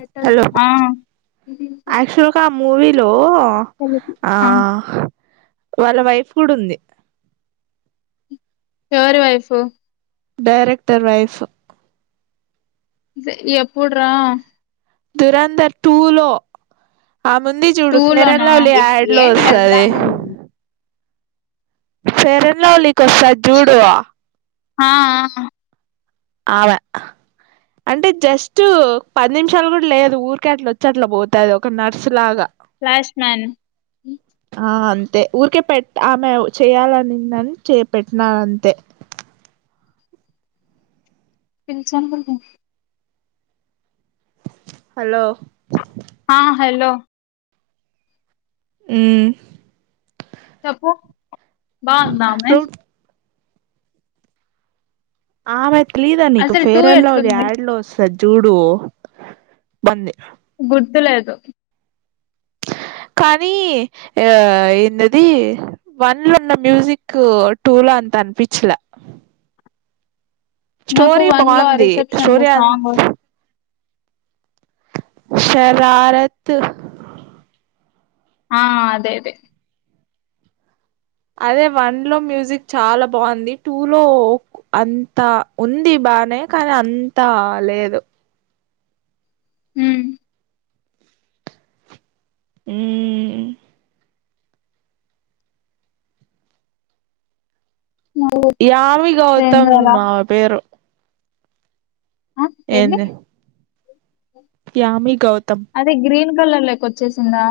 పెట్టద్దు హలొ ఆ యాక్చువల్గా ఆ మూవీలొ ఆ వాళ్ళ వైఫ్ కూడ ఉంది ఎవరి వైఫు డైరెక్టర్ వైఫ్ ఎప్పుడురా దురందర్ టూ లొ ఆ ముంది చూడు టూ ఫేర్ లోనా అండ్ లవ్లీ యాడ్ లొ ఏంటిదంతా వస్తది ఫెర్ అండ్ లవ్లీ కస్తది చూడు ఆ ఆ ఆమె అంటె జస్ట్ పది నిమిషాలు కూడ లేదు ఊరికె అట్ల వచ్చి అట్లా పోతది ఒక నర్సు లాగా ఫలాష్ మ్యాన్ అే ఊరికే పెట్ ఆమె చేయాలనిందని చే పెట్టిననంతే పిన్సన్ బ హలో హా హలో హ్మ్మ్ చెప్పు బాందమే ను ఆడపిల్లని తెలీదా నీకు అసలు టూ ఫేర్ అండ్ లవ్లీ ఎట్లుంది యాడ్ లో వ స జూడు బంద గుర్తులేదు కానీ ఆ ఏన్నది వన్ లో ఉన్న మ్యూజిక్ టూ లో అంత అనిపించలా నాకు స్టోరీ వన్ లో ఆ బాగుంది రిసెప్షన్ లో స్టోరీ అ సాంగ్ శరారత్ ఆ అదే అదే అదే వన్ లో మ్యూజిక్ చాలా బాగుంది టూ లో అంత ఉంది బానే కానీ అంతా లేదు ఉహు ఉ నువ్వు యామి ఏందలా గౌతమ్ఆమె పేరు ఏంది యామి గౌతమ్ కళ్ళల్లోకి వచ్చేసిందా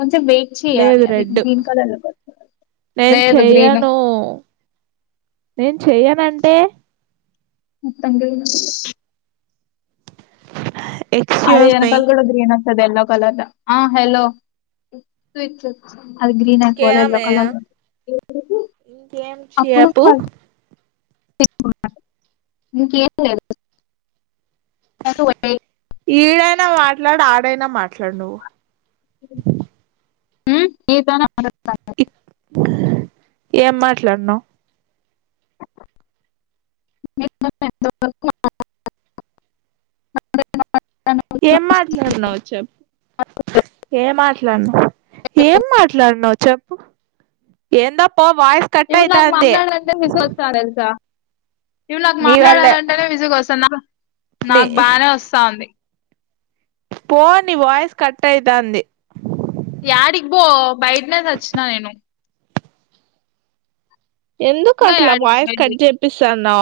కొంచెం వెయిట్ చేయాలి లేదు అది రెడ్ గ్రీన్ కలర్ లోకి వచ్చే నేను లేదు గ్రీన్ చెయ్యను నేను చెయనుంటే మొత్తానికే తిన్న అ అదే వెనకాల కూడా గ్రీన్ వ ఉంటది ఎల్లో కలర్ ఆ హలో [inaudible] అది గ్రీన్ ఇంకే అయిపోల ఎల్లో ఆమె కలర్ ఉంది ఇప్పుడు ఉంది ఇంకేం అప్పుడు చెప్పు చె [inaudible] ఇంకేం లేదు ఎటు పోయినాయి ఈడైనా మాట్లాడు ఆడైనా మాట్లాడు నువ్వు హు నీతోనే మాట్లాడుతున్న ఏం మాట్లాడినవ్ [inaudible] [inaudible] ఏం మాట్లాడినావు చెప్పు ఏ మాట్లాడినవ్ ఏం మాట్లాడినావ్ చెప్పు ఏంద ఇప్పుడు నాకు మాట్లాడంటే విసుకు వస్తాంది తెలుసా ఇవి నాకు నీ వల్లే మాట్లాడాలంటేనే విసుగు వస్తాందిఅ నా నీ నాకు బానే వస్తాంది పో ని వాయిస్ కట్ అయితాంది యాడికి పో బయటనే సచ్చిన నేను ఎందుకు ఇంగా అట్లా యాడికి వాయస్ కట్ పోయేది చేపిస్తా నో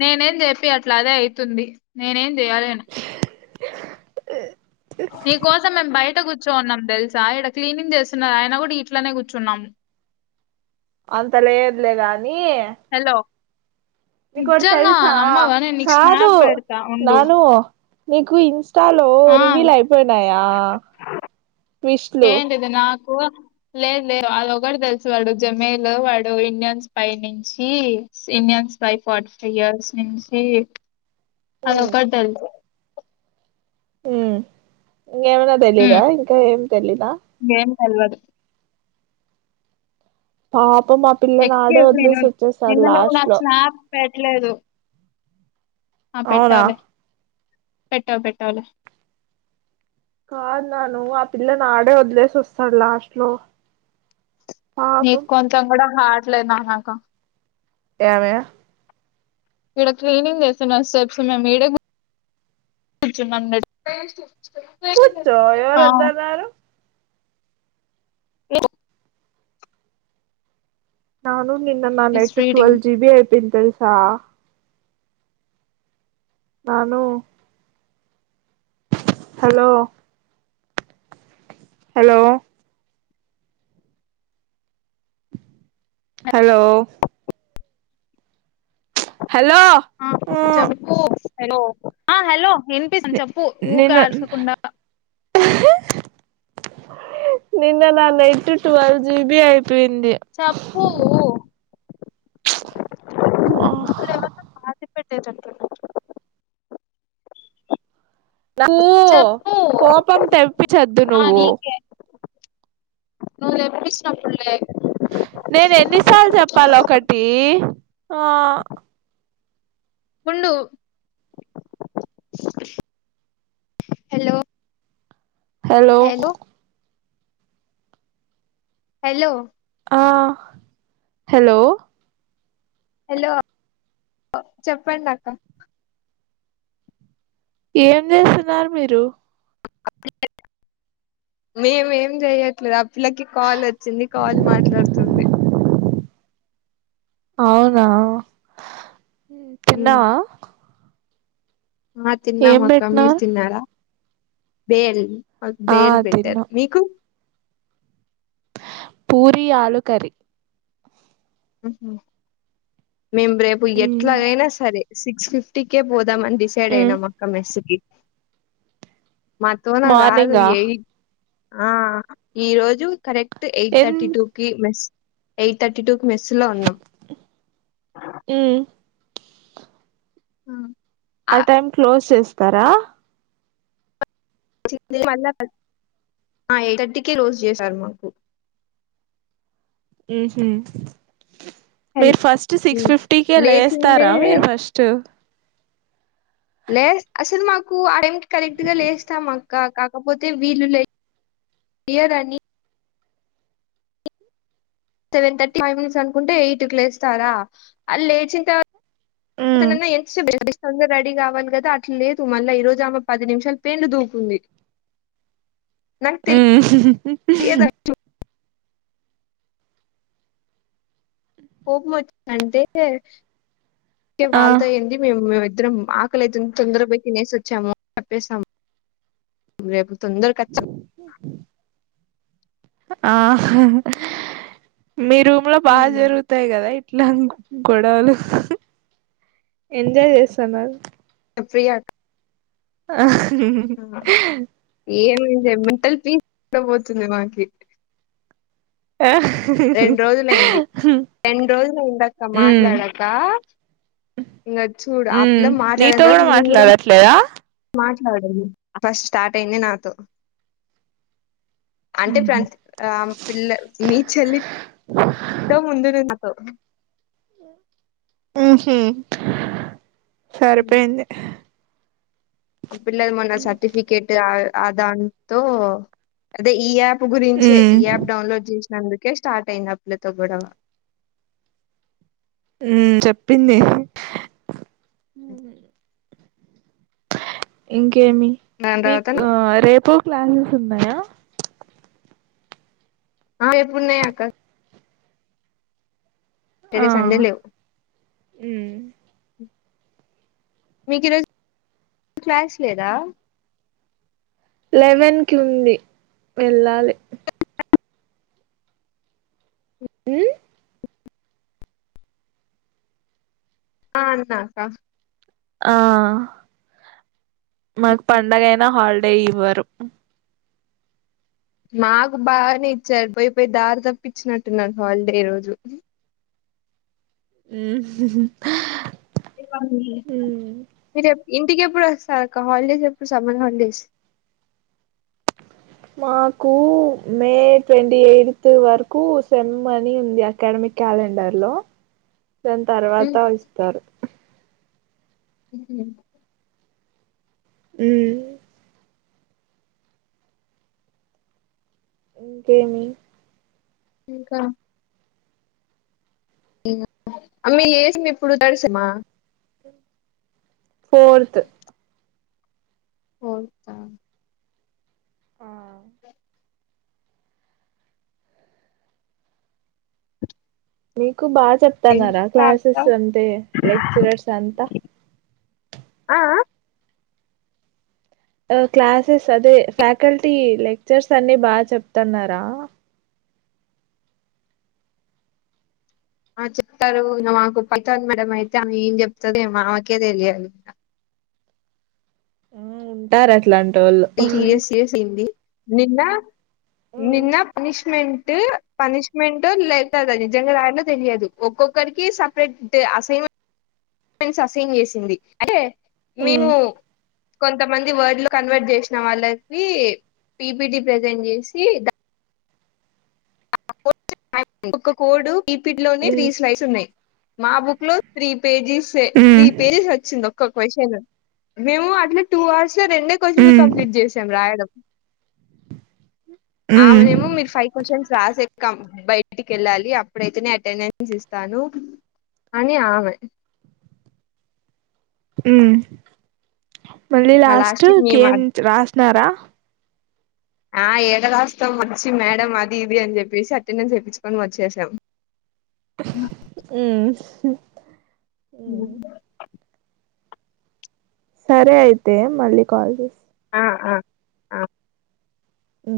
నేనేం జేపీయట్లే అదే అయితుంది నేనేం ఏ అదేనే నీ కోసం మేము బయట గు కూర్చోన్నాం తెలుసా ఈడ క్లీనింగ్ చేస్తున్నారు ఆయన కూడా ఇట్లనే కూర్చున్నాం అంత లేదులే గానీ హలో నీకుటి నిజంగా తెలుసా నమ్మవా నేను నీకు కాదు స్నాప్ పెడతా ఉండు నానూ మీకు ఇన్స ఇష్టలో ఆ రివీల్ అయిపోయినాయా ట్విస్లు ఏంటిది నాకు లేదు లే వాళ్ళొ ఒకరు తెలుసు వాడు జమేల్ వాడు ఇండియన్స్పైై నుంచి ఇండియన్ స్పైై ఫార్టీ ఫైవ్ ఇయర్స్ నుంచి అదొకటది ఊ ఇంకేమనా తెలీదా ఇంకా ఏం తెలీదా తేల్వాదు ఆ అప్ప మా పిల్లని ఆడే ఎక్స్క్యూజ్ మీ వదిలేసి వచ్చేస్తాడు లాస్ట్ లో లేదు ఆ అవునా పెట్టాలే పెట్టా పెట్టాలే కాదు నాను ఆ పిల్ల నా ఆడే వద్లేసి వస్తాాడు లాస్ట్ లో పాపం నీకు కొంచెం కూడా హార్ట్ లేదు నాన్న అక్క యావె ఇక్కడ క్లీనింగ్ చేస్తున్నారు స్టెప్స్ మేము ఈడే కూర్చున్నాం కూచో ఆ ఎవరుద్దన్నారుారు [inaudible] నవును నిన్న నా షీస్ నెట్ రీడింగ్ ట్వల్ జిబి అయిపోయింది తెలుసా నాను హలో హలో హలో హలో ఆ చెప్పు హలో ఆ హలో వినిపిస్తాను చెప్పు ఊక నిన్న ఆరచకుండా నిన్న న నెట్ ట్వల్వ్ జిబి అయి చెప్పు ఆ ప్పట్టేదంటున్నారు కూ చెప్పు కోపం తెప్పి చద్దు ఆ నువ్వు నీకే నువ్వు ఎప్పుడిచ్చినప్పుడులే నేనెన్ని సార్లు చెప్ ప్పల ఒకటి ఆ ఉండు హలో హలో హలో ఆ హలో హలో చెప్పండి అక్క ఏం చేస్తున్నారు మీరు మేమేం చేయట్లేదు ఆ పిల్లకి కాల్ వచ్చింది కాల్ మాట్లాడుతుంది అవునా తిన్నావా ఆ ఏం తిన్నామక్కా మీరు పెట్టినారు తిన్నారా బేల్ ఆ బేల్ పెట్టారు తిన్నా మీకు పూరీ ఆలూ కర్రీ ఉహు మేం రేపు ఎట్లాగైనా సరే సిక్స్ ఫిఫ్ టికే పోదామని డిసైడ్ అయినామక్కా మెస్కి [unintelligible] అనగాదు మార్నింగా ఏయి ఆ ఈ రోజు కరెక్ట్ ఎయిట్ ఎన్ థర్టీ టూ కి మెస్ ఎయిట్ థర్టీ టూ మెస్సులో ఉన్నాం ఆ ఆ టైమ్ క్లోజ్ చేస్ తరా మళ్ళ ఎయిట్ థర్టీకి రోజ్ చేసారు మాకు ఊహూ మీరు ఫస్ట్ సిక్స్ ఫిఫ్టీకే లేచిందే లేస్తారా మీరు ఫస్టు లే అసలు మాకు ఆ టైంకి కరెక్ట్గా లేస్తాం అక్కా కాకపోతే వీళ్లు లే లేయర్ అని సెవెన్ థర్టీ ఫైవ్ మినిట్స్ అనుకుంటే ఎయిట్ కి లేస్తారా అళ్ లేచిం తర్వాత [unintelligible] ఉంది రెడీ కావాలి కదా అట్లా లేదు మళ్ళా ఈ రోజు ఆమ్మ పది నిమిషాలు పేండు దూకుంది నాకు ఆ తెలియదు మ ద ఓకే ఆ వాళ్ళతో ఏంది మేము ఇద్దరం ఆకలితేంది తొందరపైకి నేసిచ్చాము చెప్పేస్తాము రేపు తొందర కచ్చ ఆ మీ రూమ్ లో బాగా వచ్చాము జరుగుతాయి కదా ఇట్లా గొడవలు ఎంజాయ్ చేస్తున్నారు ప్రయా ఆ హ ఏమైంది మెంటల్ పీస్ ఉ పోతుంది మాకి ఆ రెండు రోజులుయింది రెండు రోజులు అయిందక్క ఉమ్ మాట్లాడాక ఇంకా చూడు ఆ ఉమ్ పిల్ల మాట్లాడ నీతో తరత మేము కూడా మాట్లాడట్లేదా మాట్లాడండి ఫస్ట్ స్టార్ట్ అయింది నాతో అంటే ప్ర ఆ పిల్ల మీ చెల్లితో ముందు నాతో అహ సరిపోయింది అప్పుడులది మొన్న సర్ఫికెట్ అదాంటూ అదే ఈప్ గురించే ఉమ్ ఈ యాప్ డౌన్లోడ్ చేసి అందుకే స్టార్ట్ అయిందిప్పులతో గడవ ఉ చెప్పింది ఉ ఇంకా కేమి దాని మీ తర్వాత రేపు క్లాసెస్ ఉన్నాయా అ ఎప్పుడున్నా అక అక ఆ సంధ లేవు ఉమ్ మీకు ఈరోజు క్లాస్ లేదా లెవెన్ కి ఉంది వెళ్ళాలి హ ఆ అన్నాకా ఆ మాకు పండగయినా హాలిడే ఇవ్వరు మాకు బాగానే ఇచ్చారు పోయి పోయి దారి తప్పిచ్చినట్టున్నారు హాలిడే రోజు ఉ మీవాళ్ళు ఈ చెప్ ఇంటికి ఎప్పుడు వస్తారు హాలిడేస్ ఎప్పుడు సమ్మర్ హాలిడేస్ మాకు మే ట్వంటీ ఎయిత్ వరకు సెమ్ అనీ ఉంది అకాడమిక్ క్యాలెండర్ లో దాని తర్వాత ఇస్తారు ఉహు ఉ ఇంకేమి ఇంకా అ మీ చేసిం ఇప్పుడు తడిసామా ఫోర్త్ పోతా మీ కు బాగా చెప్తన్నారా ఇంకా క్లాసెస్ అక్క అంటే లెక్చరర్స్ అంతా ఆ ఆ ఆ క్లాసెస్ అదే ఫ్యాకల్టీ లెక్చర్స్ అన్ని బాగా చెప్తున్నారా ఆ చెప్తారు మాకు పతంది మేడ అయితే ఆమె ఏం చెప్తంది ఆమెకే తెలియాలి ఆ ఉంటారు అట్లా అన్ ఎస్ఎస్ హింది నిన్న నిన్న పనిష్ ష్మెంట్ పనిష్మెంట్ లే కదా నిజంగా దారిలో తెలియదు ఒక్కొక్కరికి సపరేట్ అసైన్మెంట్ అసైన్ చేసింది అయితే ఉమ్ మేము కొంతమంది వర్డ్లు కన్వర్ట్ చేసిన వాళ్ళకి పీపిటి ప్రజెంట్ చేసి ఒక్క కోడు పిపిటి లోనే త్రీ ఉమ్ స్లైడ్స్ ఉన్నాయి మా బుక్ లో త్రీ పేజీస్ త్రీ పేజెస్ వచ్చింది ఒక క్వశ్చన్ మేము అట్లా టూ అవర్స్ లో రెండే క్వశ్చన్లు ఉమ్ కంప్లీట్ చేసాం రాయడం ఉమ్ ఆమెనేమ మీరు ఫైవ్ క్వశ్చన్స్ రాసెక్కాం బయటికి వెళ్ళాలి అప్పుడైతేనే అటెండెన్స్ ఇస్తాను అని ఆమె ఉ మళ్ళీ ఇంగ లాస్ట్ కి మేము కేం రాసినారా ఆ ఏడ రాస్తాం వచ్చి మేడం అది ఇది అని చెప్పేసి అటెండెన్స్ తెప్పించుకొని వచ్చేసాం ఉ హ సరే అయితే మళ్ళీ కాల్ చేస్త ఆ ఆ ఆ ఓ